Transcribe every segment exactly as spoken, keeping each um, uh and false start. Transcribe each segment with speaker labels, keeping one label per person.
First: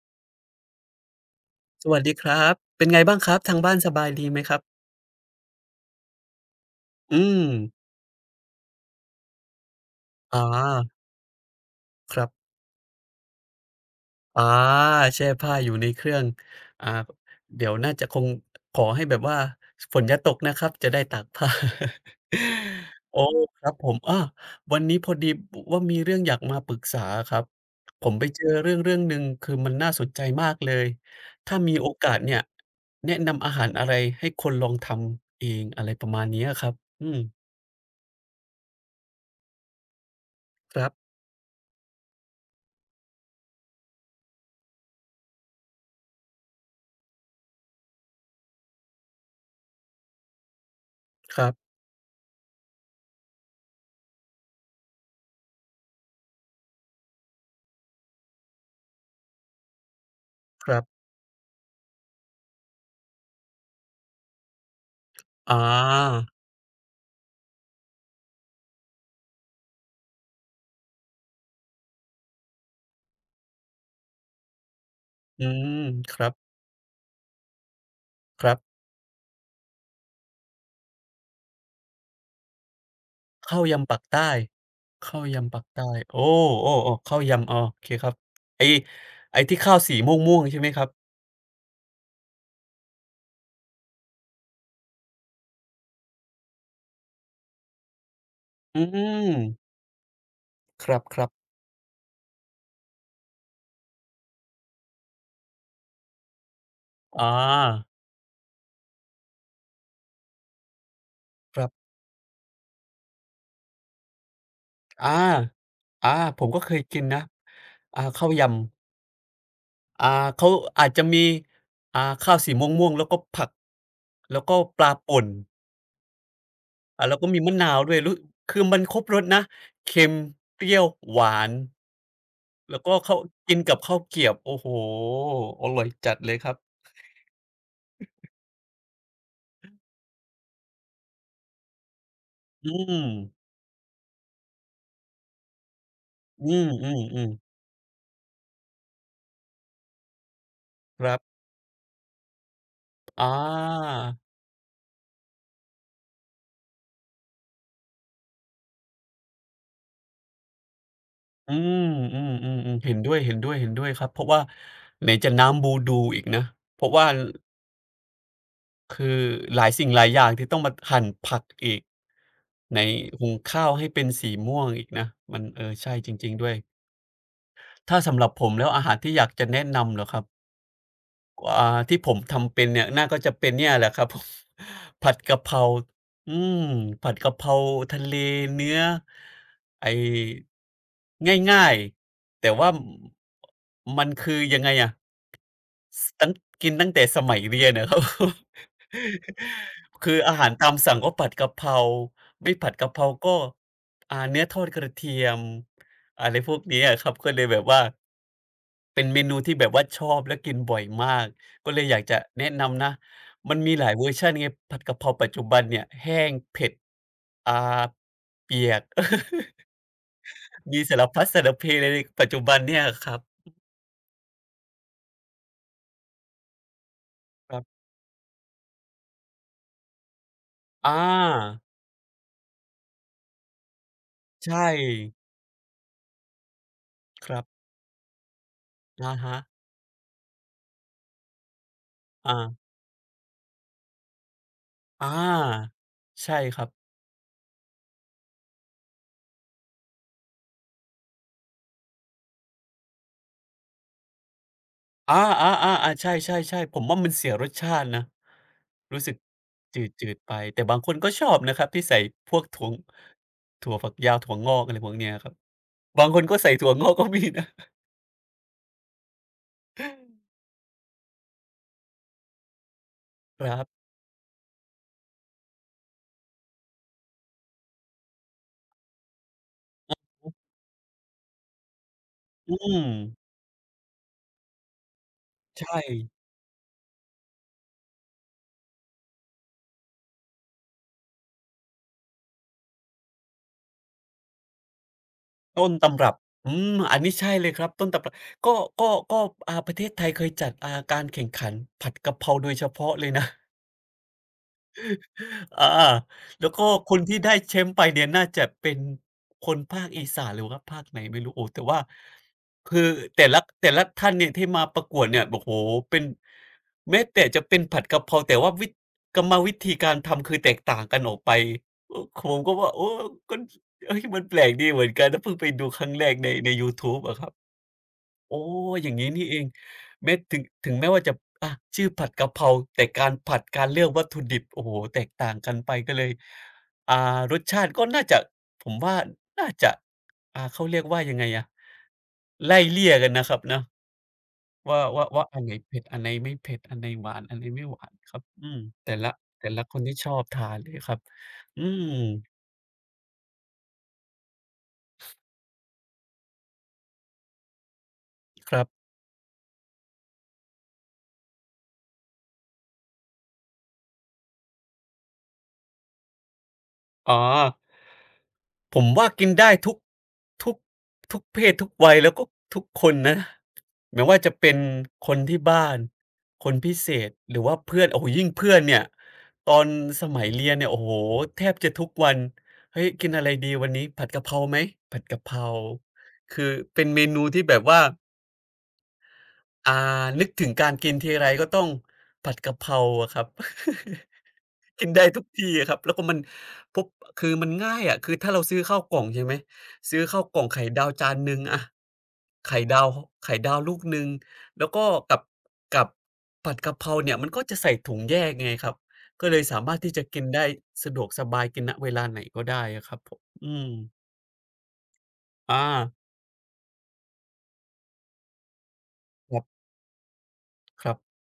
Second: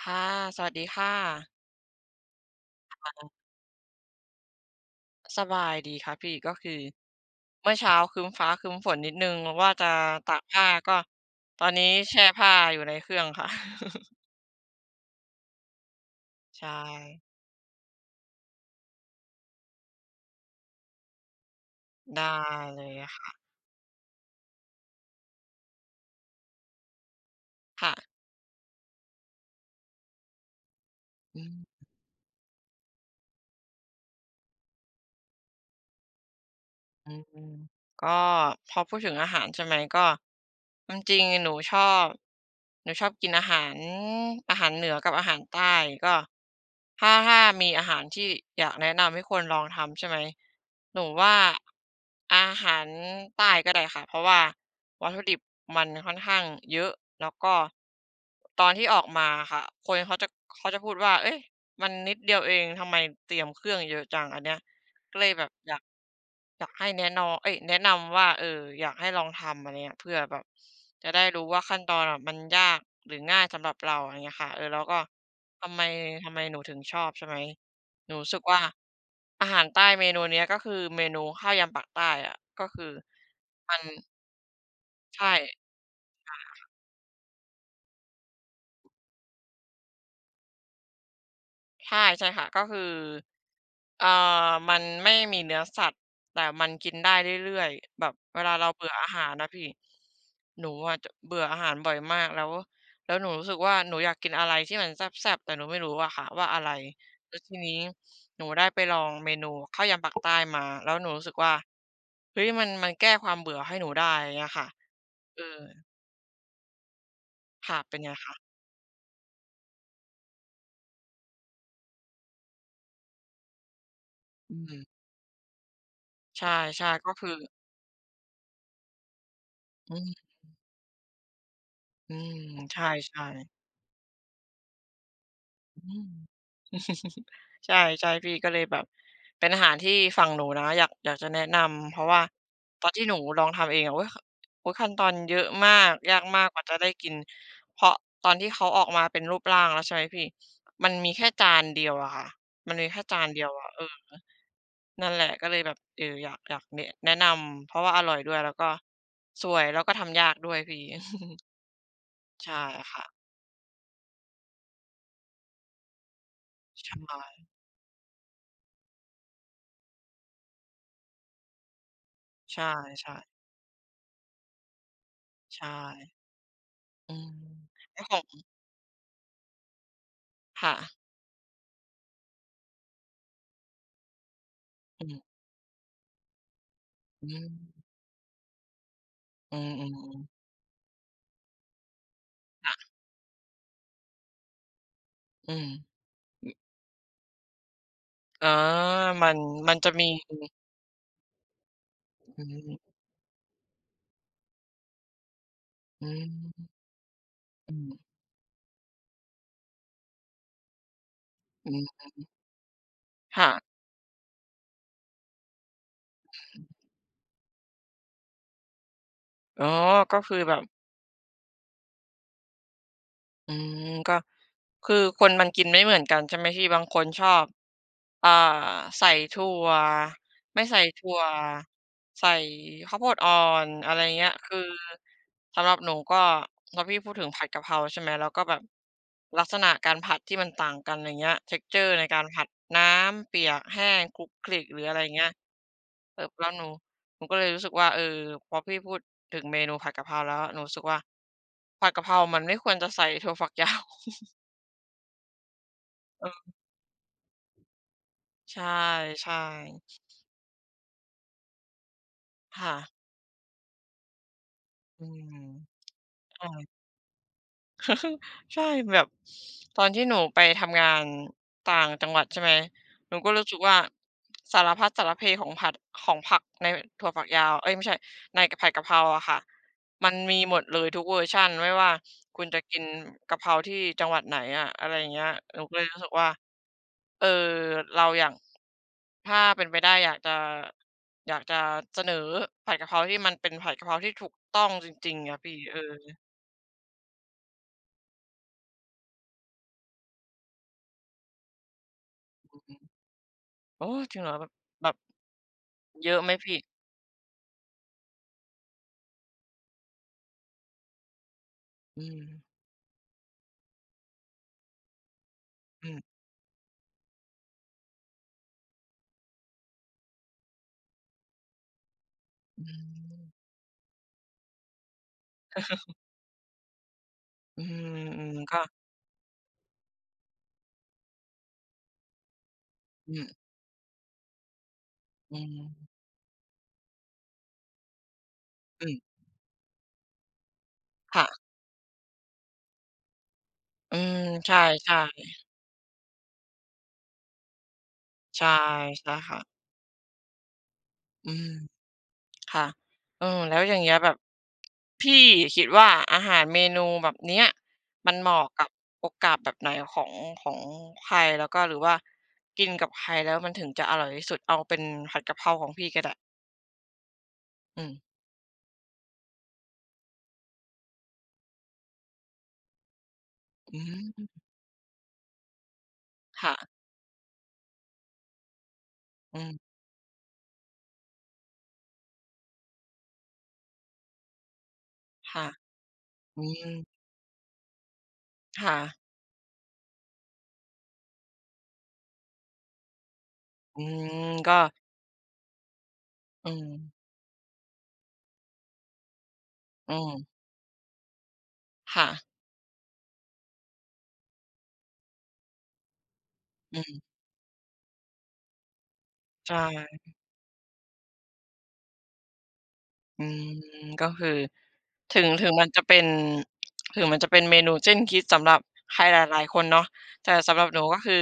Speaker 1: ค่ะสวัสดีค่ะ
Speaker 2: สวัสดีครับเป็นไงบ้างครับทางบ้านสบายดีไหมครับ
Speaker 1: สบายดีครับพี่ก็คือ
Speaker 2: อืม
Speaker 1: เมื่อเช้าครึ้มฟ้าครึ้มฝนนิดหนึ่งว่าจะ
Speaker 2: อ๋
Speaker 1: ตา
Speaker 2: อ
Speaker 1: กผ้าก็ตอนนี้
Speaker 2: ค
Speaker 1: แช่
Speaker 2: รับ
Speaker 1: ผ้าอยู่ในเครื่องค่ะ
Speaker 2: อาแช่ผ้าอยู่ในเครื่อง
Speaker 1: ใช่
Speaker 2: อ่าเดี๋ยวน่าจะคงขอให้แบบว่าฝนอย่าตกนะครับจะได้ตากผ้า
Speaker 1: ได้เลย อะ
Speaker 2: โอ้
Speaker 1: ค่ะ
Speaker 2: ครับผมอาวันนี้พอดีบว่ามีเรื่องอยากมาปรึกษาอะครับ
Speaker 1: ค่ะ
Speaker 2: ผมไปเจอเรื่องเรื่องหนึ่งคือมันน่าสนใจมากเลย
Speaker 1: อื
Speaker 2: ถ้ามี
Speaker 1: ม
Speaker 2: โอกาสเนี่ยแนะนำอาหารอะไรให้คนลองทำเองอะไรประมาณนี้อะครับอื
Speaker 1: อื
Speaker 2: ม
Speaker 1: มก็พอพูดถึงอาหารใช่ไหมก็
Speaker 2: ครั
Speaker 1: ความจ
Speaker 2: บ
Speaker 1: ริงๆหนูชอบหนูชอบกินอาหารอาหารเหนือกับอาหารใต้ก็ถ้าถ้ามีอาหารที่อยากแนะนำให้คนลองทำใช่ไหมหนูว่า
Speaker 2: ครับ
Speaker 1: อาหารใต้ก็ได้ค่ะเพราะว่าวัตถุดิบมันค่อนข้างเยอะแล้วก็ตอนที่ออกมาค่ะคนเขาจะเขา
Speaker 2: ค
Speaker 1: จะ
Speaker 2: รั
Speaker 1: พูด
Speaker 2: บ
Speaker 1: ว่าเอ้ยมันนิดเดียวเองทำไมเตรียมเครื่องเยอะจังอันเนี้ยก็เลยแบบ
Speaker 2: อ
Speaker 1: อยาก
Speaker 2: า
Speaker 1: อยากให้แนะนำเอ้ยแนะนำว่าเอออยากให้ลองทำอะไรเงี้ยเพื่อแบบจะได้รู้ว่าขั้นตอนอะมันยากหรือง่ายสำหรับเราอะไรเงี้ยค่ะเออแล้วก็
Speaker 2: อื
Speaker 1: ทำ
Speaker 2: ม
Speaker 1: ไม
Speaker 2: ครั
Speaker 1: ทำ
Speaker 2: บ
Speaker 1: ไมหนูถึงชอบใช่ไหมหนูรู้สึก
Speaker 2: ครับ
Speaker 1: ว่าอาหารใต้เมนูเนี้ยก็คือเมนูข้าวยำปากใต้อะก็คือ
Speaker 2: ข้าว
Speaker 1: มัน
Speaker 2: ยำปักใต้ข้าว
Speaker 1: ใช่
Speaker 2: ยำปักใต้โอ้โอ้โอ้ข้าวยำอ๋อโอเคครับไอ้ไอ้ที่ข้าวสีม่วงๆใช่ไหมครับ
Speaker 1: ใช่ใช่ค่ะก็คือเอ่อมันไม่มีเนื้อสัตว์แต่มันกินได้เรื่อยๆแบบเวลาเรา
Speaker 2: อื
Speaker 1: เบื่
Speaker 2: ม
Speaker 1: ออาหารนะพี่หนู
Speaker 2: ค
Speaker 1: อะจะ
Speaker 2: รับ
Speaker 1: เบื่อ
Speaker 2: ๆ
Speaker 1: อาหารบ่อยมากแล้วแล้วหนูรู้สึกว่าหนูอยากกินอะไรที่มันแซ่บๆแต่หนูไม่รู้อะค่ะว่าอะไร
Speaker 2: อา
Speaker 1: แล้วทีนี้หนูได้ไปลองเมนูข้าวยำปากใต้มาแล้วหนูรู้สึกว่า
Speaker 2: ครับ
Speaker 1: เฮ้ยมันมันแก้ความเบื่อให้หนูได้อย่างเงี้ยค่ะ
Speaker 2: อา
Speaker 1: เออ
Speaker 2: อาผมก็เคยกินนะ
Speaker 1: ค่ะเป็น
Speaker 2: อา
Speaker 1: ไง
Speaker 2: ข้าว
Speaker 1: คะ
Speaker 2: ยำอาเขาอาจจะมีอ่าข้าวสีม่วงๆแล้วก็ผักแล้ว
Speaker 1: อื
Speaker 2: ก็ปลา
Speaker 1: ม
Speaker 2: ป่น
Speaker 1: ใช่ๆ
Speaker 2: อ่า
Speaker 1: ก็
Speaker 2: แล้วก็
Speaker 1: คือ
Speaker 2: มีมะนาวด้วยรู้คือมันครบรสนะ
Speaker 1: อื
Speaker 2: เค็
Speaker 1: ม
Speaker 2: ม เปรี้ยว หวาน
Speaker 1: อืมใช
Speaker 2: แล้วก็ข้าว
Speaker 1: ่ๆ
Speaker 2: กินกับข้าวเกรี๊ยบโอ้โฮอร่อย
Speaker 1: อืม
Speaker 2: จัดเลยครับ
Speaker 1: ใช่ใช่พี่ก็เลยแบบเป็นอาหารที่ฝั่งหนูนะอยากอยากจะแนะนำเพราะว่า
Speaker 2: อื
Speaker 1: ตอนที่
Speaker 2: ม
Speaker 1: หนูลองทำเองอะโอ๊ยขโอ๊ยขั้นตอนเยอะมากยากมาก
Speaker 2: อื
Speaker 1: กว่าจะได้กิน
Speaker 2: มๆๆ
Speaker 1: เพราะตอนที่เขาออกมาเป็นรูปร่างแล้วใช่ไหมพี่มัน
Speaker 2: ค
Speaker 1: มี
Speaker 2: รับ
Speaker 1: แค่จานเดียวอะค่ะมันมีแค่จา
Speaker 2: อ
Speaker 1: นเดียวอะเออ
Speaker 2: า
Speaker 1: นั่นแหละก็เลยแบบเอออยากอยากแนะแนะนำเพราะว่าอร่อยด้วยแล้วก็สวยแล้วก็ทำยากด้วยพี่
Speaker 2: อืมอื
Speaker 1: ใช่
Speaker 2: มๆๆเห็น
Speaker 1: ค่ะ
Speaker 2: ด้วยๆๆครับเพราะว่าไหนจะน้ำบูดูอีกนะเพ
Speaker 1: ใช
Speaker 2: ราะว่า
Speaker 1: ่
Speaker 2: คือหลายสิ่งหลายอย่างที่ต้องมาหั่นผักอีก
Speaker 1: ใช่
Speaker 2: ไหนหุงข้าวให้เป็นสีม่วงอีกนะมัน
Speaker 1: ๆ
Speaker 2: เออ
Speaker 1: ใช่
Speaker 2: ใช่จริงๆด้วย
Speaker 1: อืม
Speaker 2: ถ้า
Speaker 1: แล้วขอ
Speaker 2: สำหรับ
Speaker 1: ง
Speaker 2: ผมแล้วอาหารที่อยากจะแนะนำเหรอครับ
Speaker 1: ค่ะ
Speaker 2: อ่าที่ผมทำเป็นเนี่ยน่าก็จะเป็นเนี่ยแหละครับผม
Speaker 1: อื
Speaker 2: ผัด
Speaker 1: ม
Speaker 2: กะเพราอืมผัด
Speaker 1: อื
Speaker 2: กะเพ
Speaker 1: ม
Speaker 2: ราทะเลเนื้อ
Speaker 1: อืมอื
Speaker 2: ไอ้
Speaker 1: ม
Speaker 2: ง่ายๆแต่
Speaker 1: ๆ
Speaker 2: ว่า
Speaker 1: ค่ะ
Speaker 2: มันคือยังไงอะ
Speaker 1: อืม
Speaker 2: สตั้งกินตั้งแต่สมัยเรียนอะครับ
Speaker 1: อ๋อมันมันจะมี
Speaker 2: คืออาหารตามสั่งก็ผัดกะเพรา
Speaker 1: อื
Speaker 2: ไม่ผัดกะ
Speaker 1: ม
Speaker 2: เพราก็อ่าเนื้อทอดกระเทียม
Speaker 1: อื
Speaker 2: อะไรพวก
Speaker 1: ม
Speaker 2: นี้อะครับก็เลยแบบ
Speaker 1: อื
Speaker 2: ว่า
Speaker 1: ม
Speaker 2: เป็นเมนูที่แบบว่าชอบและกินบ่อยมากก็
Speaker 1: อื
Speaker 2: เลยอ
Speaker 1: ม
Speaker 2: ยากจะแนะนำนะ
Speaker 1: ค่ะ
Speaker 2: มันมีหลายเวอร์ชันไงผัดกะเพราปัจจุบันเนี่ยแห้งเผ็ดอ่าเปียก
Speaker 1: อ๋อก็คือแบบ
Speaker 2: มีสารพัดสารเพเลยในปัจจุบันเนี่ยครับ
Speaker 1: อืมก็คือคนมันกินไม่เหมือนกันใช่ไหมพี่บางคนชอบ
Speaker 2: ครับ
Speaker 1: อ่าใส่ถั่วไม่ใส่
Speaker 2: อ
Speaker 1: ถั่ว
Speaker 2: า
Speaker 1: ใส่ข้าวโพดอ่อนอะไรเงี้ยคือ
Speaker 2: ใช่
Speaker 1: สำหรับหนูก็พอพี่พูดถึง
Speaker 2: ครั
Speaker 1: ผัด
Speaker 2: บ
Speaker 1: กะเพราใช่ไหมแล้วก็แบบ
Speaker 2: อะฮะ
Speaker 1: ลักษณะการผัดที่มันต่างกันอะไรเงี้ย texture ในการผัด
Speaker 2: อา
Speaker 1: น้ำเปียกแห้งคลุกคลิกหรืออะไร
Speaker 2: อ
Speaker 1: เงี้ย
Speaker 2: า
Speaker 1: เออ
Speaker 2: ใช่
Speaker 1: แล้ว
Speaker 2: ค
Speaker 1: ห
Speaker 2: รั
Speaker 1: นู
Speaker 2: บ
Speaker 1: ผมก็เลยรู้สึกว่าเออพอพี่พูดถึงเมนูผัดกะเพราแล้วหนูรู้สึกว่าผัดกะเพรามันไม่ควรจะใส่ถั่วฝักยาว
Speaker 2: อาๆๆๆใ
Speaker 1: เออ
Speaker 2: ช่ๆๆผมว่ามันเสียรสชาตินะ
Speaker 1: ใช่
Speaker 2: รู้สึก
Speaker 1: ใช่
Speaker 2: จืดๆไป แต่บางคนก็ชอบนะครับที่ใส่พวกถั่ว
Speaker 1: ค่ะ
Speaker 2: ถั่วฝักยาวถั่วงอกอะไรพวก
Speaker 1: อื
Speaker 2: เนี้ยครั
Speaker 1: ม
Speaker 2: บบางคนก็
Speaker 1: อา
Speaker 2: ใส่ถั่วงอกก็มีนะ
Speaker 1: ใช่แบบตอนที่หนูไปทำงานต่างจังหวัดใช่ไหมหนูก็รู้
Speaker 2: ค
Speaker 1: สึ
Speaker 2: รั
Speaker 1: กว่า
Speaker 2: บ
Speaker 1: สารพัดสารเพของผัดของผักในถั่วฝักยาวเอ๊ยไม่ใช่ในผัดกะเพราอะค่ะมันมีหมดเลยทุกเวอร์ชันไม่ว่าคุณ
Speaker 2: อื
Speaker 1: จะกิ
Speaker 2: ม
Speaker 1: นกะเพราที่จังหวัดไหนอะอะไรอย่างเงี้ยหนู
Speaker 2: ใช่
Speaker 1: ก็เลยรู้สึกว่า เออเราอยากถ้าเป็นไปได้อยากจะอยากจะเสนอผัดกะเพราที่มันเป็นผัดกะเพราที่ถูกต้องจริงๆอะพี่
Speaker 2: ต้น
Speaker 1: เออ
Speaker 2: ตำรับอืมอันนี้ใช่เลยครับต้นตำรับก็ก็ก็อ่าประเทศไทยเคยจัดอ่าการแข่งขันผัดกะเพราโดยเฉ
Speaker 1: อือ
Speaker 2: พาะเลยนะ
Speaker 1: โอ้จริงเหรอแบบแบบ
Speaker 2: อา
Speaker 1: เยอะไหม
Speaker 2: แล้ว
Speaker 1: พี่
Speaker 2: ก็คนที่ได้แชมป์ไปเนี่ยน่าจะเป็นคนภาคอีสานหรือว่าภาคไหนไม่รู้โอ้แต่ว่า
Speaker 1: อืม
Speaker 2: คือแต่ละแต่ละท่านเนี่ยที่มาประกวดเนี่ยโอ้โฮ
Speaker 1: อืม
Speaker 2: เป็นแม้แต่จะเป็นผัดกะเพราแต่ว่าวิกรรมวิธีการทำคือแตกต่างกันออกไปเออผมก็
Speaker 1: อื
Speaker 2: ว่าโอ้ก็
Speaker 1: ม
Speaker 2: เฮ้ยมันแปลกดีเหมือนกันนะเพิ่งไปดูครั้งแรกในในยูทูบอะครับ
Speaker 1: อืมอืม
Speaker 2: โอ้
Speaker 1: ก็
Speaker 2: อย่างงี้นี่เองแม้ถึงถึงแม้ว่าจะอะชื่อผัดกะเพราแต่กา
Speaker 1: อื
Speaker 2: รผั
Speaker 1: ม
Speaker 2: ดการเลือกวัตถุดิบโอ้โฮแตกต่าง
Speaker 1: อื
Speaker 2: กัน
Speaker 1: ม
Speaker 2: ไปก็เลยอ่ารสชาติก็น่าจะผม
Speaker 1: อื
Speaker 2: ว่า
Speaker 1: ม
Speaker 2: น่าจะอ่าเขาเรียกว่ายัง
Speaker 1: ค่ะ
Speaker 2: ไงอะไล่เลี่ยกันนะครับเนาะ
Speaker 1: อืมใช่
Speaker 2: ว่าว่าว่าอันไหนเผ็ดอันไหนไม่เผ็ดอันไหนหวานอันไหนไม่หวานครับ
Speaker 1: ๆ
Speaker 2: อื
Speaker 1: ใช่
Speaker 2: มแต่
Speaker 1: ใช่
Speaker 2: ละแต่
Speaker 1: ค่ะ
Speaker 2: ละคนที่ชอบทานเลยครับ
Speaker 1: อื
Speaker 2: อื
Speaker 1: ม
Speaker 2: ม
Speaker 1: ค่ะเออแล้วอย่างเงี้ยแบบพี่คิดว่าอาหารเมนูแบบเนี้ยมันเหมาะ
Speaker 2: ครั
Speaker 1: กับ
Speaker 2: บ
Speaker 1: โอกาสแบบไหนของของใครแล้วก็หรือว่ากินกับใครแล้วมันถึงจะอร่อยที่สุดเอาเป็นผัดกะเพราของพี่ก็ได้
Speaker 2: อ๋อ
Speaker 1: อืม
Speaker 2: ผมว่ากินได้ทุกทุกทุกเพศทุกวัยแล้วก็ทุกคนนะ
Speaker 1: อื
Speaker 2: ไม่ว่าจะ
Speaker 1: ม
Speaker 2: เป็นคนที่บ้านค
Speaker 1: ค่ะ
Speaker 2: นพิเศษหรือว่าเพื่อนโอ้โฮยิ่งเพื่อนเนี่ย
Speaker 1: อืม
Speaker 2: ตอนสมัยเรียนเนี่ยโอ้โฮแทบจะทุกวันเฮ้ยกินอะไรดีวันนี้ผัดกะเพราไหมผัดกะเพรา
Speaker 1: ค่ะอื
Speaker 2: คือ
Speaker 1: ม
Speaker 2: เป็นเมนูที่แบบว่า
Speaker 1: ค่ะ
Speaker 2: อ่านึกถึงการกินทีไรก็ต้องผัดกะเพราอะครับ
Speaker 1: อืมก็
Speaker 2: กินได้ทุกที่อะครับแล้วก็มัน
Speaker 1: อืม
Speaker 2: พบคือมันง่ายอะคือถ้าเราซื้อข้าวกล่องใช่ไหม
Speaker 1: อื
Speaker 2: ซื้อ
Speaker 1: ม
Speaker 2: ข้าวกล่องไข่ดาวจานหนึ่งอะ
Speaker 1: ค่ะ
Speaker 2: ไข่ดาวไข่ดาวลูกหนึ่งแล้วก็กับกับผัดกะ
Speaker 1: อื
Speaker 2: เพรา
Speaker 1: ม
Speaker 2: เนี่ยมันก็จะใส่ถุงแยกไงครับก็เลย
Speaker 1: ใ
Speaker 2: สามารถที่
Speaker 1: ช่
Speaker 2: จะกินได้สะดวกสบายกินณเวลาไหนก็ได้อะครับผม
Speaker 1: อืม
Speaker 2: อืม
Speaker 1: ก็คือถึงถึง
Speaker 2: อา
Speaker 1: มันจะเป็นถึงมันจะเป็นเมนูเส้นคิดสำหรับใครหล
Speaker 2: ค
Speaker 1: า
Speaker 2: รั
Speaker 1: ยๆคน
Speaker 2: บ
Speaker 1: เนาะแต่สำหรับหนู
Speaker 2: ครับ
Speaker 1: ก็คือ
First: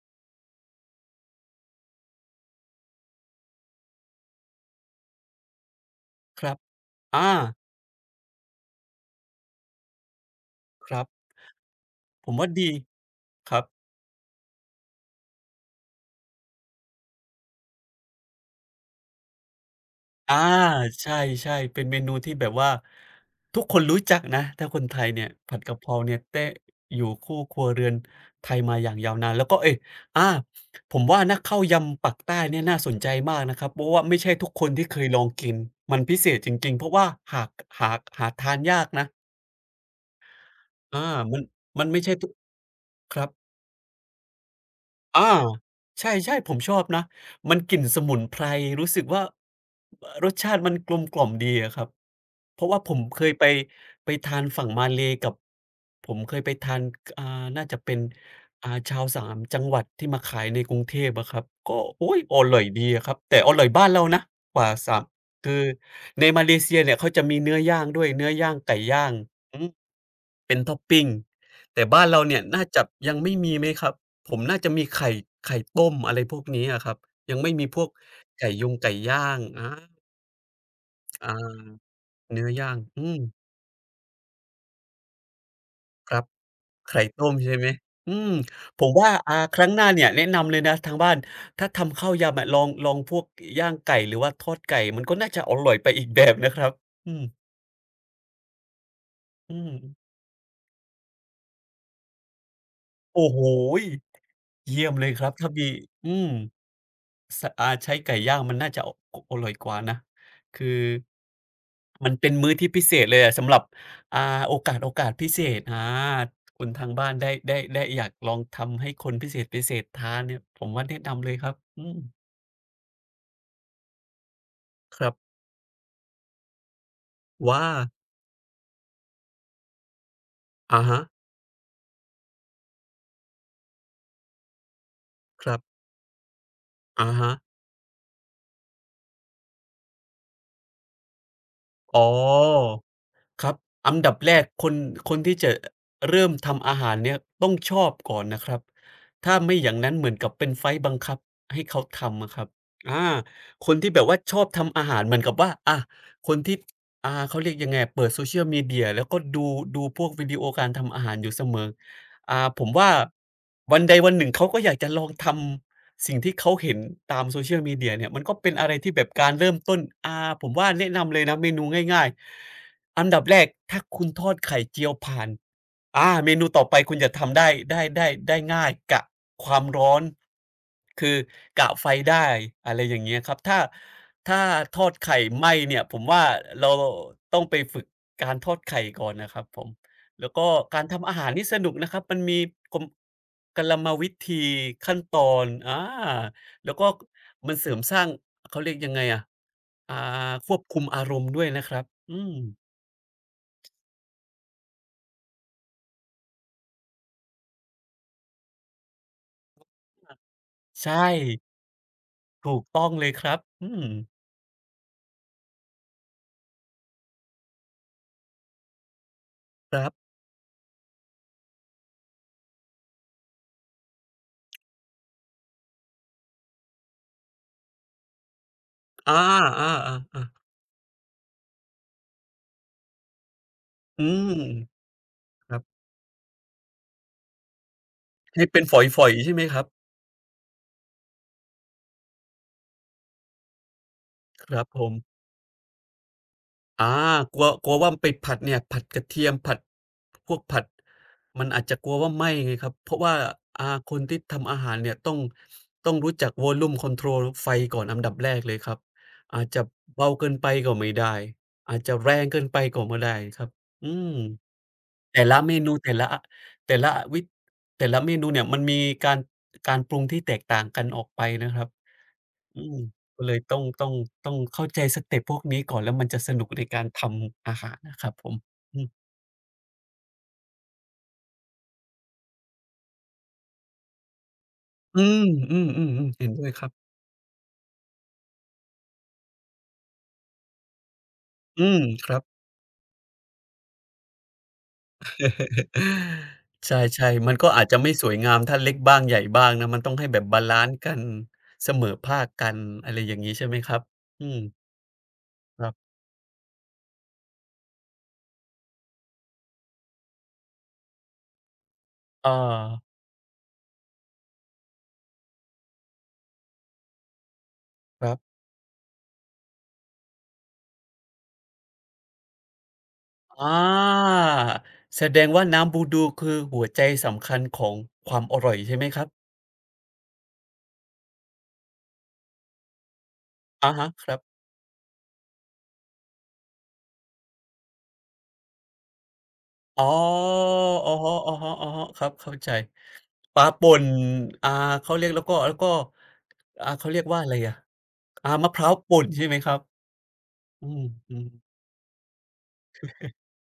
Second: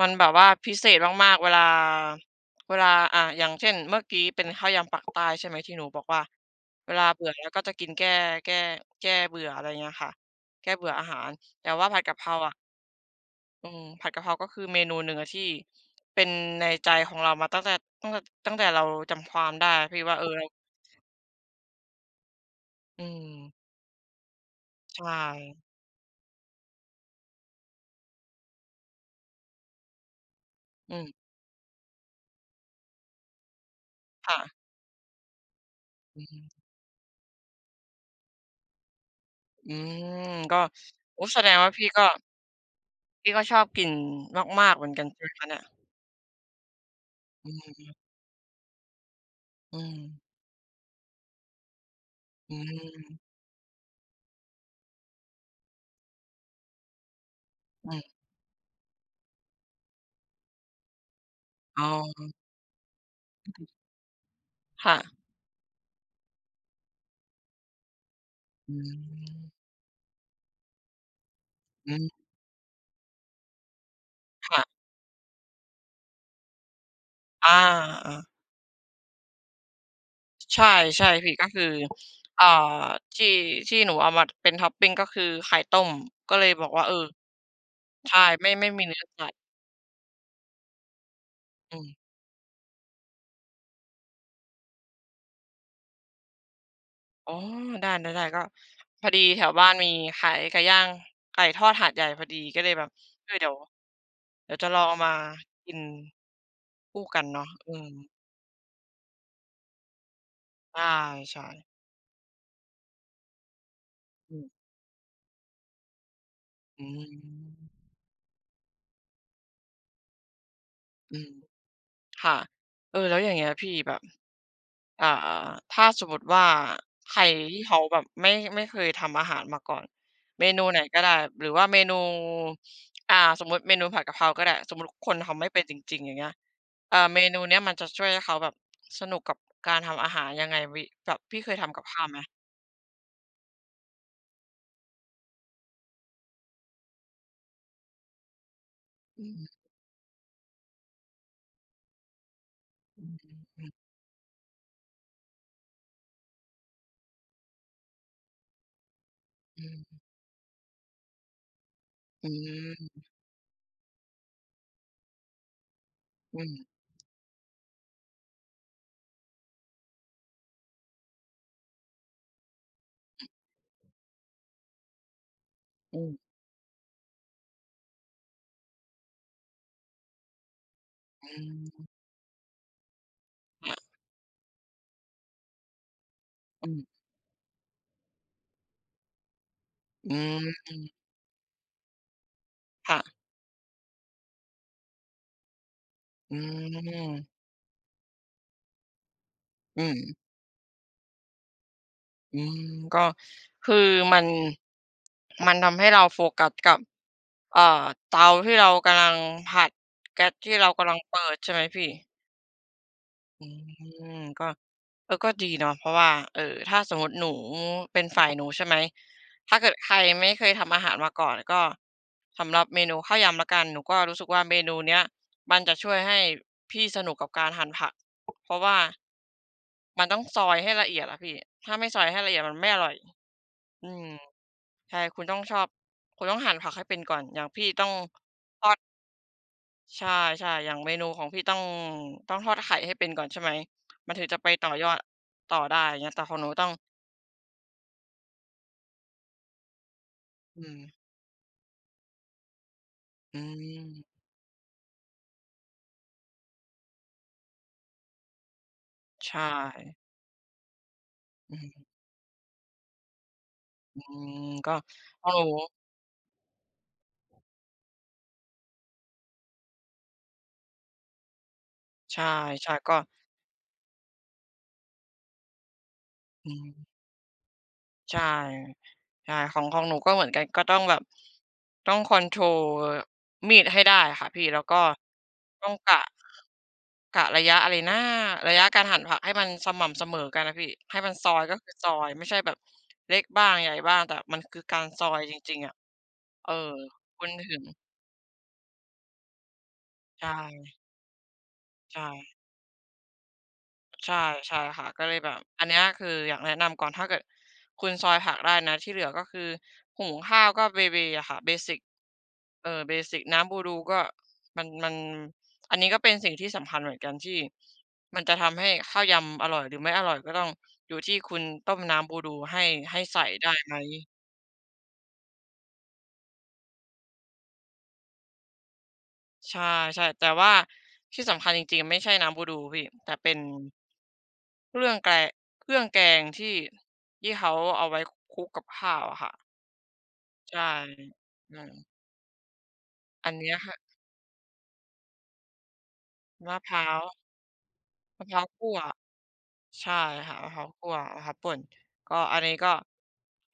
Speaker 1: มันแบบว่าพิเศษมากๆเวลาเวลาอ่าอย่างเช่นเมื่อกี้เป็นข้าวยำปักใต้ใช่ไหมที่หนูบอกว่า
Speaker 2: ครับ
Speaker 1: เวลา
Speaker 2: อา
Speaker 1: เบื่อแล้วก็จะกินแก้แก้แก้เบื่ออะไรเงี้ยค่ะแก้เบื่
Speaker 2: ค
Speaker 1: อ
Speaker 2: รั
Speaker 1: อา
Speaker 2: บ
Speaker 1: หารแต่ว่าผัดกะเพ
Speaker 2: ผ
Speaker 1: รา
Speaker 2: มว่า
Speaker 1: อะ
Speaker 2: ดีครับ
Speaker 1: อืมผัดกะเพราก็คือเมนูหนึ่งอะที่เป็นในใจของเรามาตั้งแต่ตั้งแต่ตั้งแต่เราจำความได้พี่ว่าเออ
Speaker 2: อา
Speaker 1: เรา
Speaker 2: ใช่ๆเป็นเมนูที่แบบว่า
Speaker 1: อืม
Speaker 2: ทุกคนรู้จักนะถ้าคนไทย
Speaker 1: ใช่
Speaker 2: เนี่ยผัดกะเพราเนี่ยเต๊ะอยู่คู่ครัวเรือนไทยมาอย่างยาวนานแล้วก็เอ๊ยอาผ
Speaker 1: อื
Speaker 2: ม
Speaker 1: ม
Speaker 2: ว่านะข้าวยำปักใต้เนี่ยน่าสนใจมากนะครับเพราะว่าไม่ใช่
Speaker 1: ค่ะ
Speaker 2: ทุกคนที่เคยลองกินมันพิ
Speaker 1: อือ
Speaker 2: เศ
Speaker 1: ฮึ
Speaker 2: ษจริงๆเพราะว่าหากหากหาทานยากนะ
Speaker 1: อืมก็
Speaker 2: อา
Speaker 1: โอ้
Speaker 2: มั
Speaker 1: แส
Speaker 2: น
Speaker 1: ดงว่า
Speaker 2: มั
Speaker 1: พี่
Speaker 2: นไม่
Speaker 1: ก็
Speaker 2: ใช่ทุกครับ
Speaker 1: พี่ก็ชอบกินมากๆเหมือนกันใช่
Speaker 2: อา
Speaker 1: ไหมคะเนี่ย
Speaker 2: ใช่ๆผมชอบนะ
Speaker 1: อื
Speaker 2: มันกลิ่นส
Speaker 1: ม
Speaker 2: มุนไพรรู้สึกว่า
Speaker 1: อืม
Speaker 2: เอ่อรสชาติมันกลมกล่อมดีอะครับ
Speaker 1: อื
Speaker 2: เพราะว่าผมเค
Speaker 1: ม
Speaker 2: ยไปไปทานฝั่งมาเลย์กับผมเคยไปทานอ่าน่าจะ
Speaker 1: อื
Speaker 2: เป็น
Speaker 1: ม
Speaker 2: อ่าชาวสามจังหวัดที่มาขายในกรุงเทพอะครับก็
Speaker 1: อ๋
Speaker 2: โอ๊ยอ
Speaker 1: อ
Speaker 2: ร่อยดีอะครับแต่อร่อยบ้านเรานะกว่าสา
Speaker 1: ค่ะ
Speaker 2: มคือในมาเลเซียเนี่ยเขาจะมีเนื้อย่างด้วยเนื้อย่าง
Speaker 1: อื
Speaker 2: ไก่ย่างอื
Speaker 1: ม
Speaker 2: มเป็นท็อปปิงแต่
Speaker 1: อื
Speaker 2: บ้าน
Speaker 1: ม
Speaker 2: เราเนี่ยน่าจะยังไม่มีไหมครับ ผมน่าจะ
Speaker 1: ค่ะ
Speaker 2: มีไข่ไข่ต้มอะไรพวกนี้อะครับยังไม่
Speaker 1: อา
Speaker 2: มีพวก
Speaker 1: อา
Speaker 2: ไก่ยงไก่ย่างอา
Speaker 1: ใช่ ใช่ พี่
Speaker 2: อา
Speaker 1: ก็คืออ่า
Speaker 2: เนื้อย่างอืม
Speaker 1: ที่ที่หนูเอามาเป็นท็อปปิงก็คือไข่ต้ม
Speaker 2: ครับ
Speaker 1: ก็เลยบอกว่า เออ
Speaker 2: ไข่ต้มใช่ไหมอื
Speaker 1: ใช่
Speaker 2: ม
Speaker 1: ไม่ไม่
Speaker 2: ผ
Speaker 1: มี
Speaker 2: ม
Speaker 1: เนื้อ
Speaker 2: ว่า
Speaker 1: สัต
Speaker 2: อ่า
Speaker 1: ว์
Speaker 2: ครั้งหน้าเนี่ยแนะนำเลยนะทางบ้านถ้า
Speaker 1: อื
Speaker 2: ทำ
Speaker 1: ม
Speaker 2: ข้าวยำอะลองลองพวกย่างไก่หรือว่าทอดไก่มันก็น่าจะอร่อยไปอีกแบบนะครับอืม
Speaker 1: อ๋อได้ๆๆก็พอดีแถว
Speaker 2: อื
Speaker 1: บ้า
Speaker 2: ม
Speaker 1: นมีขายไก่ย่างไก่ทอดหาดใหญ่พอดีก็เลยแบบ
Speaker 2: โอ้
Speaker 1: เออ
Speaker 2: โฮ
Speaker 1: เดี๋ยวเดี๋ยวจะลอ
Speaker 2: เยี่
Speaker 1: ง
Speaker 2: ยม
Speaker 1: เอา
Speaker 2: เล
Speaker 1: มา
Speaker 2: ยครับถ้ามี
Speaker 1: กิน
Speaker 2: อืม
Speaker 1: คู่กัน
Speaker 2: ส
Speaker 1: เนาะ
Speaker 2: อา
Speaker 1: อืม
Speaker 2: ใช้ไก่ย่างมันน่าจะออร่อยกว่านะคือ
Speaker 1: ใช่ๆ
Speaker 2: มันเป็นมื้อที่พิเศษเลยอะสำหรับอ่า
Speaker 1: อื
Speaker 2: โอ
Speaker 1: ม
Speaker 2: กาสโอกาสพิเศษอาคุณ
Speaker 1: อื
Speaker 2: ทางบ้านได้ได้
Speaker 1: ม
Speaker 2: ได้อยากลองทำให้คนพิเศษพิเศษทานเนี่ยผมว่าแนะ
Speaker 1: อื
Speaker 2: นำ
Speaker 1: ม
Speaker 2: เลยครับอืม
Speaker 1: ค่ะเออแล้วอย่างเงี้ยพี่แบบ
Speaker 2: ค
Speaker 1: อ่า
Speaker 2: รับ
Speaker 1: ถ้าสมมุติว่าใครที่
Speaker 2: ว่า
Speaker 1: เขาแบบไม่ไม่เคยทำอาหารมาก่อนเมนูไหน
Speaker 2: อะ
Speaker 1: ก็
Speaker 2: ฮะ
Speaker 1: ได้หรือว่าเมนูอ่าสมมุติเมนูผัดกะเพราก็ได้สมมุติคนทำ
Speaker 2: ค
Speaker 1: ไม่
Speaker 2: รั
Speaker 1: เป็
Speaker 2: บ
Speaker 1: นจริงๆอย่างเงี้ย เอ่อ
Speaker 2: อะ
Speaker 1: เม
Speaker 2: ฮะ
Speaker 1: นูเนี้ยมันจะช่วยให้เขาแบบสนุกกับการทำอาหารยังไงวิแบบพี่เคยทำกับข้า
Speaker 2: อ๋อ
Speaker 1: วไหม
Speaker 2: ครับอันดับแรกคนคนที่จะเริ่มทำอาหารเนี่ยต้องชอบก่อนนะครับ
Speaker 1: อื
Speaker 2: ถ้า
Speaker 1: ม
Speaker 2: ไม่อย่างนั้นเหมือนกับเป็นไฟต์บังคับให้เขาทำอะครับ
Speaker 1: อื
Speaker 2: อาคน
Speaker 1: ม
Speaker 2: ที่แบบว่าชอบทำอาหารเหมือนกับว่าอาคนที่อ่าเขาเรียกยังไงอะเปิด Social Media แล้วก็ดู
Speaker 1: อื
Speaker 2: ดู
Speaker 1: ม
Speaker 2: พวกวิดีโอการทำอาหารอยู่เสมอ
Speaker 1: อื
Speaker 2: อ่าผม
Speaker 1: ม
Speaker 2: ว่าวันใดวันหนึ่งเขาก็อยากจะลองทำสิ่งที่
Speaker 1: อื
Speaker 2: เขา
Speaker 1: ม
Speaker 2: เห็นตาม Social Media เนี่ยมันก็เป็นอะไรที่แบบการเริ่มต้นอ่าผมว่าแนะนำเลยนะเมนูง่ายๆ อันดับแรกถ้าคุณทอดไข่เจียวผ่าน
Speaker 1: อื
Speaker 2: อาเม
Speaker 1: ม
Speaker 2: นูต่อไปคุณจะทำได้ได้ได้ได้ง่ายกะความร้อนคือกะไฟได้อะไรอย่างเงี้ยครับถ้าถ้าทอดไข่ไหม้เนี่ยผมว่าเรา
Speaker 1: อืม
Speaker 2: ต้องไปฝึกการทอดไข่ก่อนนะครับผมแล้วก็
Speaker 1: อ
Speaker 2: การทำอาหารนี่สนุกนะครับมันมีกลม
Speaker 1: ค่ะ
Speaker 2: กลมวิธีขั้นตอนอา
Speaker 1: อื
Speaker 2: แล้วก็
Speaker 1: ม
Speaker 2: มันเสริมสร้างเขาเรียกยังไงอะ
Speaker 1: อื
Speaker 2: อ่า
Speaker 1: มค่ะอืมอืม
Speaker 2: ควบคุมอารมณ์ด้วยนะครับอืม
Speaker 1: อืมก็คือมันมันทำให้เราโฟกัสกับเอ่อเตาที่เรากำลังผัดแก๊สที่เรากำลัง
Speaker 2: ใช่
Speaker 1: เปิดใช่ไหมพี่
Speaker 2: ถูกต้องเลยครับ
Speaker 1: อื
Speaker 2: อืม
Speaker 1: มก็เออก็ดีเนาะเพราะว่าเอ่อถ้าสมมุติหนูเป็นฝ่ายหนูใช่ไหมถ้าเกิด
Speaker 2: ครั
Speaker 1: ใคร
Speaker 2: บ
Speaker 1: ไม่เคยทำอาหารมาก่อนก็สำหรับเมนูข้าวยำแล้วกันหนูก็รู้สึกว่าเมนูเนี้ยมันจะช่วยให้พี่สนุกกับการหั่นผักเพราะว่า
Speaker 2: อาๆ
Speaker 1: มันต้อง
Speaker 2: ๆ
Speaker 1: ซ
Speaker 2: ๆ
Speaker 1: อยให้ละเอียดอะพี่ถ้าไม่ซอยให้ละเอียดมันไม่อร่อยอื
Speaker 2: อื
Speaker 1: ม
Speaker 2: ม
Speaker 1: ใช่คุณต้อง
Speaker 2: ค
Speaker 1: ช
Speaker 2: รับ
Speaker 1: อบคุณต้องหั่นผักให้เป็นก่อนอย่างพี่ต้อง
Speaker 2: ให้เป็นฝอยๆใช่ไหมครับ
Speaker 1: ใช่ใช่อย่างเมนูของพี่ต้องต้องทอดไข่ให้เป็นก่อนใช่ไหมมันถึงจะไป
Speaker 2: ครับ
Speaker 1: ต่อ
Speaker 2: ผ
Speaker 1: ยอ
Speaker 2: ม
Speaker 1: ดต่อได้อย่างเงี้ยแต่ของหนูต้อง
Speaker 2: อากลัวกลัวว่าไปผัดเนี่ยผัดกระเทียมผัดพวกผั
Speaker 1: อื
Speaker 2: ด
Speaker 1: ม
Speaker 2: มันอาจจะกลัวว่าไหม้ไงครับเพราะว่า
Speaker 1: อื
Speaker 2: อ่า
Speaker 1: ม
Speaker 2: คนที่ทำอาหารเนี่ยต้องต้องรู้จัก วอลลุ่ม คอนโทรล ไฟก่อนอันดับแรกเลยครับอาจ
Speaker 1: ใช่
Speaker 2: จะเบาเกินไปก็ไม่ได้
Speaker 1: อื
Speaker 2: อาจ
Speaker 1: อ
Speaker 2: จะแรงเกินไปก็ไม่ได้ครับอื
Speaker 1: อื
Speaker 2: ม
Speaker 1: มก็ข
Speaker 2: แต่
Speaker 1: อง
Speaker 2: ละ
Speaker 1: ห
Speaker 2: เม
Speaker 1: นู
Speaker 2: นูแต่ละอแต่ละวิแต่ละเมนูเนี่ยมันมีการการปรุงที่แตกต่างกันออกไปนะครับ
Speaker 1: ใช
Speaker 2: อื
Speaker 1: ่
Speaker 2: ม
Speaker 1: ๆก็
Speaker 2: ก็เลยต้องต้องต้องเข้าใจสเต็ปพวกนี้ก่อนแล้วมันจะสนุก
Speaker 1: อื
Speaker 2: ในการ
Speaker 1: ม
Speaker 2: ทำอาหารนะครับ
Speaker 1: ใช
Speaker 2: ผม
Speaker 1: ่
Speaker 2: อื
Speaker 1: ใช่ของของหนูก็เหมือนกันก็ต้องแบบต้องคอนโทรลมีดให้ได้ค่ะพี่แล้วก็
Speaker 2: มอืมอื
Speaker 1: ต้องกะ
Speaker 2: มๆๆเห็นด้วยครับ
Speaker 1: กะระยะอะไรนะระยะการหั่นผักให้มันสม่ำเสมอกันอะพี่ให้มันซอยก็
Speaker 2: อื
Speaker 1: คือ
Speaker 2: ม
Speaker 1: ซอ
Speaker 2: ค
Speaker 1: ย
Speaker 2: รับ
Speaker 1: ไม่ใช่แบบเล็กบ้างใหญ่บ้างแต่มันคือการซอยจริงๆ อะเออ
Speaker 2: ใช่
Speaker 1: คุ
Speaker 2: ๆ
Speaker 1: ณ
Speaker 2: มันก็
Speaker 1: ถึง
Speaker 2: อาจจะไม่สวยงามถ้าเล็กบ้างใหญ่บ้างนะมันต้องให้แบบบาลั
Speaker 1: ใช่
Speaker 2: นซ์กันเสมอ
Speaker 1: ใช่
Speaker 2: ภาคกันอะไรอย่างงี้ใช่ไหมครับ
Speaker 1: ใช่
Speaker 2: อืม
Speaker 1: ใช่ค่ะก็เลยแบบอั
Speaker 2: ค
Speaker 1: น
Speaker 2: รั
Speaker 1: เนี้ย
Speaker 2: บ
Speaker 1: คืออยากแนะนำก่อนถ้าเกิดคุณซอยผักได้นะที่เหลือก็คือหุงข้าวก็เบเบอะค่ะเบสิก
Speaker 2: อา
Speaker 1: เออเบสิกน้ำบูดูก็มันมันอันนี้ก็เป็นสิ่งที่สำคัญเหมือนกันที่
Speaker 2: ครั
Speaker 1: มันจะ
Speaker 2: บ
Speaker 1: ทำให้ข้าวยำอร่อยหรือไม่อร่อยก็ต้องอยู่ที่คุณต้มน้ำบูดูให้ให้ใส่ได้
Speaker 2: อา
Speaker 1: ไหม
Speaker 2: แสดงว่าน้ำบูดูคือหัวใจสำคัญของความอร่อยใช่ไหมครับ
Speaker 1: ใช่ใช่แต่ว่าที่สำคัญจริงๆไม่ใช่น้ำบูดูพี่แต่เป็น
Speaker 2: อะฮะครับ
Speaker 1: เครื่องแกงเครื่องแกงที่ที่เขาเอาไว้คลุกกับข้าวอะค่ะ
Speaker 2: อ๋อ
Speaker 1: ใช่
Speaker 2: อะฮ
Speaker 1: อืม
Speaker 2: ะๆๆๆครับเข้าใจ
Speaker 1: อัน
Speaker 2: ปลา
Speaker 1: เนี้ย
Speaker 2: ป่
Speaker 1: ค่ะ
Speaker 2: นอ่าเขาเรียกแล้วก็แล้วก็
Speaker 1: มะพ
Speaker 2: อ่า
Speaker 1: ร้า
Speaker 2: เขาเรี
Speaker 1: ว
Speaker 2: ยกว่าอะไรอะ
Speaker 1: มะ
Speaker 2: อ่า
Speaker 1: พร้าว
Speaker 2: มะพร้า
Speaker 1: คั่
Speaker 2: ว
Speaker 1: ว
Speaker 2: ป่นใช่ไหมครับ
Speaker 1: ใช่ค่ะมะพร้า
Speaker 2: อื
Speaker 1: ว
Speaker 2: ม
Speaker 1: คั่ว
Speaker 2: อื
Speaker 1: มะ
Speaker 2: ม
Speaker 1: พร้าวป่นก็อันนี้ก็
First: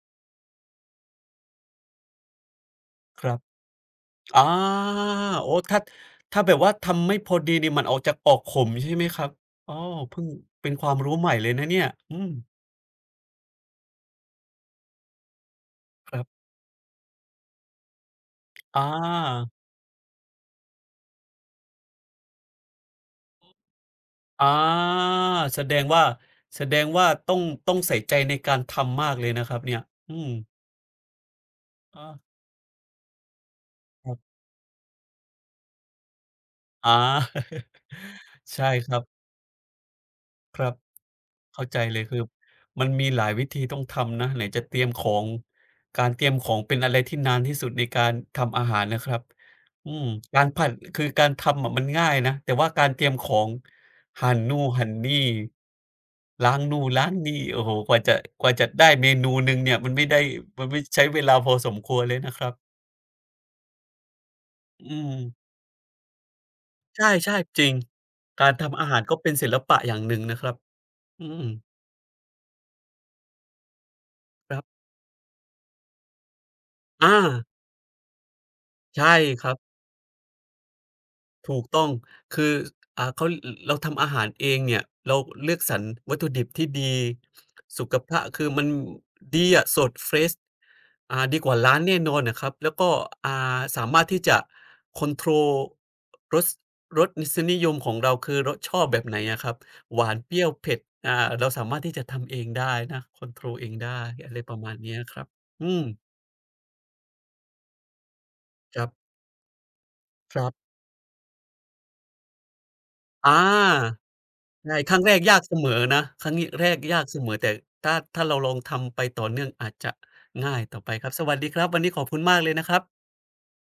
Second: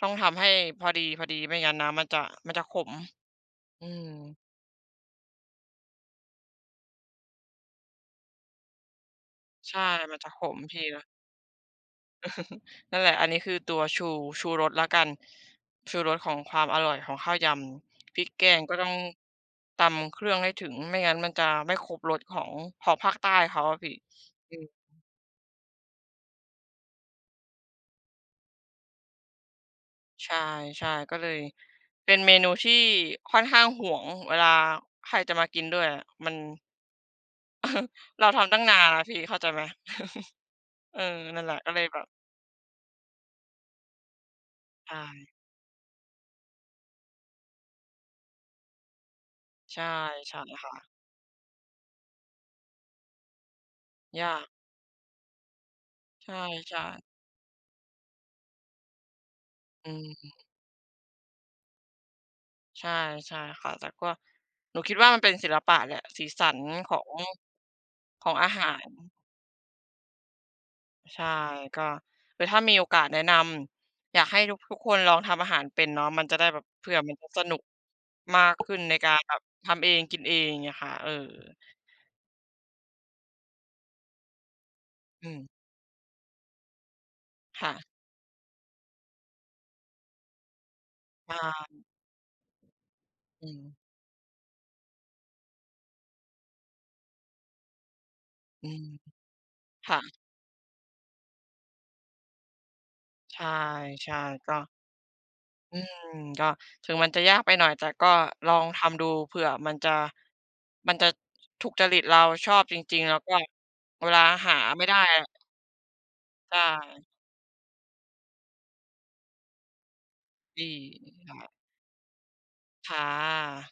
Speaker 1: ต้องทำให้พอดีๆไม่งั้นนำมันจะมันจะขม
Speaker 2: ครับ
Speaker 1: อืม
Speaker 2: อาโอ้ถ้าถ้าแบบว่าทำไม่พอดีนี่มันออกจะออกขมใช่ไหมครับอ้อ
Speaker 1: ใช่มัน
Speaker 2: เพิ่ง
Speaker 1: จะขม
Speaker 2: เป็น
Speaker 1: ที
Speaker 2: ความ
Speaker 1: ละ
Speaker 2: รู้ใหม่เลยนะเนี่ยอืม
Speaker 1: นั่นแหละอันนี้คือตัวชูชูรสแล้วกันชูร
Speaker 2: ค
Speaker 1: ส
Speaker 2: รั
Speaker 1: ของ
Speaker 2: บ
Speaker 1: ความอร่อยของข้าวยำพริกแกงก็ต้อง
Speaker 2: อา
Speaker 1: ตำเครื่องให้ถึงไม่งั้นมันจะไม่ครบรสของของภาคใต้เขาอะพี่อื
Speaker 2: อา
Speaker 1: ม
Speaker 2: แสดงว่าแสดงว่าต้องต้องใส่ใจในการทำมากเลยนะครับเนี่ยอืม
Speaker 1: ใช่ๆก็เลยเป็น
Speaker 2: อา
Speaker 1: เมนูที่ค่อนข้างหวง
Speaker 2: ครั
Speaker 1: เว
Speaker 2: บ
Speaker 1: ลาใครจะมากินด้วยอะมัน
Speaker 2: อา
Speaker 1: เราทำ ตั้ง
Speaker 2: ใช่
Speaker 1: นา
Speaker 2: ค
Speaker 1: น
Speaker 2: รับ
Speaker 1: อะพี่เข้าใจไหม
Speaker 2: ครับ
Speaker 1: เออนั่นแหละ
Speaker 2: เข้า
Speaker 1: ก็
Speaker 2: ใจ
Speaker 1: เลย
Speaker 2: เล
Speaker 1: แบ
Speaker 2: ย
Speaker 1: บ
Speaker 2: คือมันมีหลายวิธีต้องทำนะไหนจะเตรียมข
Speaker 1: ใช่
Speaker 2: องการเตรียมของเป็นอะไรที่นานที่สุดในการทำอาหารนะครับ
Speaker 1: ใช่
Speaker 2: อืม
Speaker 1: ใช่
Speaker 2: การผัด
Speaker 1: ค่ะ
Speaker 2: คือการทำอะมันง่ายนะแต่ว่าการเตรียมของหั่
Speaker 1: ยา
Speaker 2: น
Speaker 1: ก
Speaker 2: นู่นหั่นนี่
Speaker 1: ใช
Speaker 2: ล้าง
Speaker 1: ่
Speaker 2: นู่น
Speaker 1: ๆ
Speaker 2: ล้างนี่โอ้โหกว่าจะกว่าจะได้เมนูหนึ่งเนี่ย
Speaker 1: อื
Speaker 2: มันไม่ได้
Speaker 1: ม
Speaker 2: มันไม่ใช้เวลาพอสมควรเลยนะครับ
Speaker 1: ใช่ใช่ค่ะแต่ก็หนูคิด
Speaker 2: อื
Speaker 1: ว่า
Speaker 2: ม
Speaker 1: มันเป็นศิลปะแหละสีสันขอ
Speaker 2: ใช
Speaker 1: ง
Speaker 2: ่ๆจริง
Speaker 1: ของ
Speaker 2: กา
Speaker 1: อา
Speaker 2: ร
Speaker 1: หา
Speaker 2: ทำ
Speaker 1: ร
Speaker 2: อาหารก็เป็นศิลปะอย่างหนึ่งนะครับ
Speaker 1: ใช่
Speaker 2: อืม
Speaker 1: ก็คือถ้ามีโอกาสแนะนำอยากให้
Speaker 2: ค
Speaker 1: ทุก
Speaker 2: รับ
Speaker 1: ทุกคนลองทำอาหารเป็นเนาะมันจะได้แบบเผื่อมัน
Speaker 2: อา
Speaker 1: จะสนุกมากขึ้นใน
Speaker 2: ใช่
Speaker 1: การแบบ
Speaker 2: ครับ
Speaker 1: ทำเองกินเองอย่างเงี้ยค่ะเออ
Speaker 2: ถูกต้องคืออ่าเขารเราทำอาหารเองเนี่ยเรา
Speaker 1: อื
Speaker 2: เลือก
Speaker 1: ม
Speaker 2: สรรวัตถุดิบที่ดี
Speaker 1: ค่ะ
Speaker 2: สุขภาพคือมันดีอะสดเฟรชอ่าดีกว่า
Speaker 1: ใช่
Speaker 2: ร้านแน่นอนอะครับแล้วก็อ่
Speaker 1: อื
Speaker 2: า
Speaker 1: ม
Speaker 2: สามารถที่จะคอนโทรลรสรสรสนิยมของเราคือเรา
Speaker 1: อื
Speaker 2: ชอบ
Speaker 1: ม
Speaker 2: แบบไหนอะครับหวาน
Speaker 1: ค่ะ
Speaker 2: เปรี้ยวเผ็ดอ่าเราสามารถที่จะทำเองได้นะคอนโทรล
Speaker 1: ใช่
Speaker 2: เองได้
Speaker 1: ใช่
Speaker 2: อะไรป
Speaker 1: ก็
Speaker 2: ระมาณเนี้ยครับอื
Speaker 1: อื
Speaker 2: ม
Speaker 1: มก็ถึงมันจะยากไปหน่อยแต่ก็ลอง
Speaker 2: ครับ
Speaker 1: ทำดูเผื่อมันจะ
Speaker 2: ครับ
Speaker 1: มันจะถูกจริตเราชอบจริงๆแล้ว
Speaker 2: อา
Speaker 1: ก็เวลาหา
Speaker 2: ใช่
Speaker 1: ไม่
Speaker 2: ค
Speaker 1: ได้
Speaker 2: รั้งแรก
Speaker 1: อะ
Speaker 2: ยากเสมอนะครั้งนี้
Speaker 1: ใช่
Speaker 2: แรกยากเสมอแต่ถ้าถ้าเราลองทำไปต่อเนื่องอาจจะง่าย
Speaker 1: ดี
Speaker 2: ต่อไปครับสวัสดีครั
Speaker 1: ค่ะ
Speaker 2: บวันนี้ขอบคุณมากเลยนะครั
Speaker 1: ค่
Speaker 2: บ
Speaker 1: ะ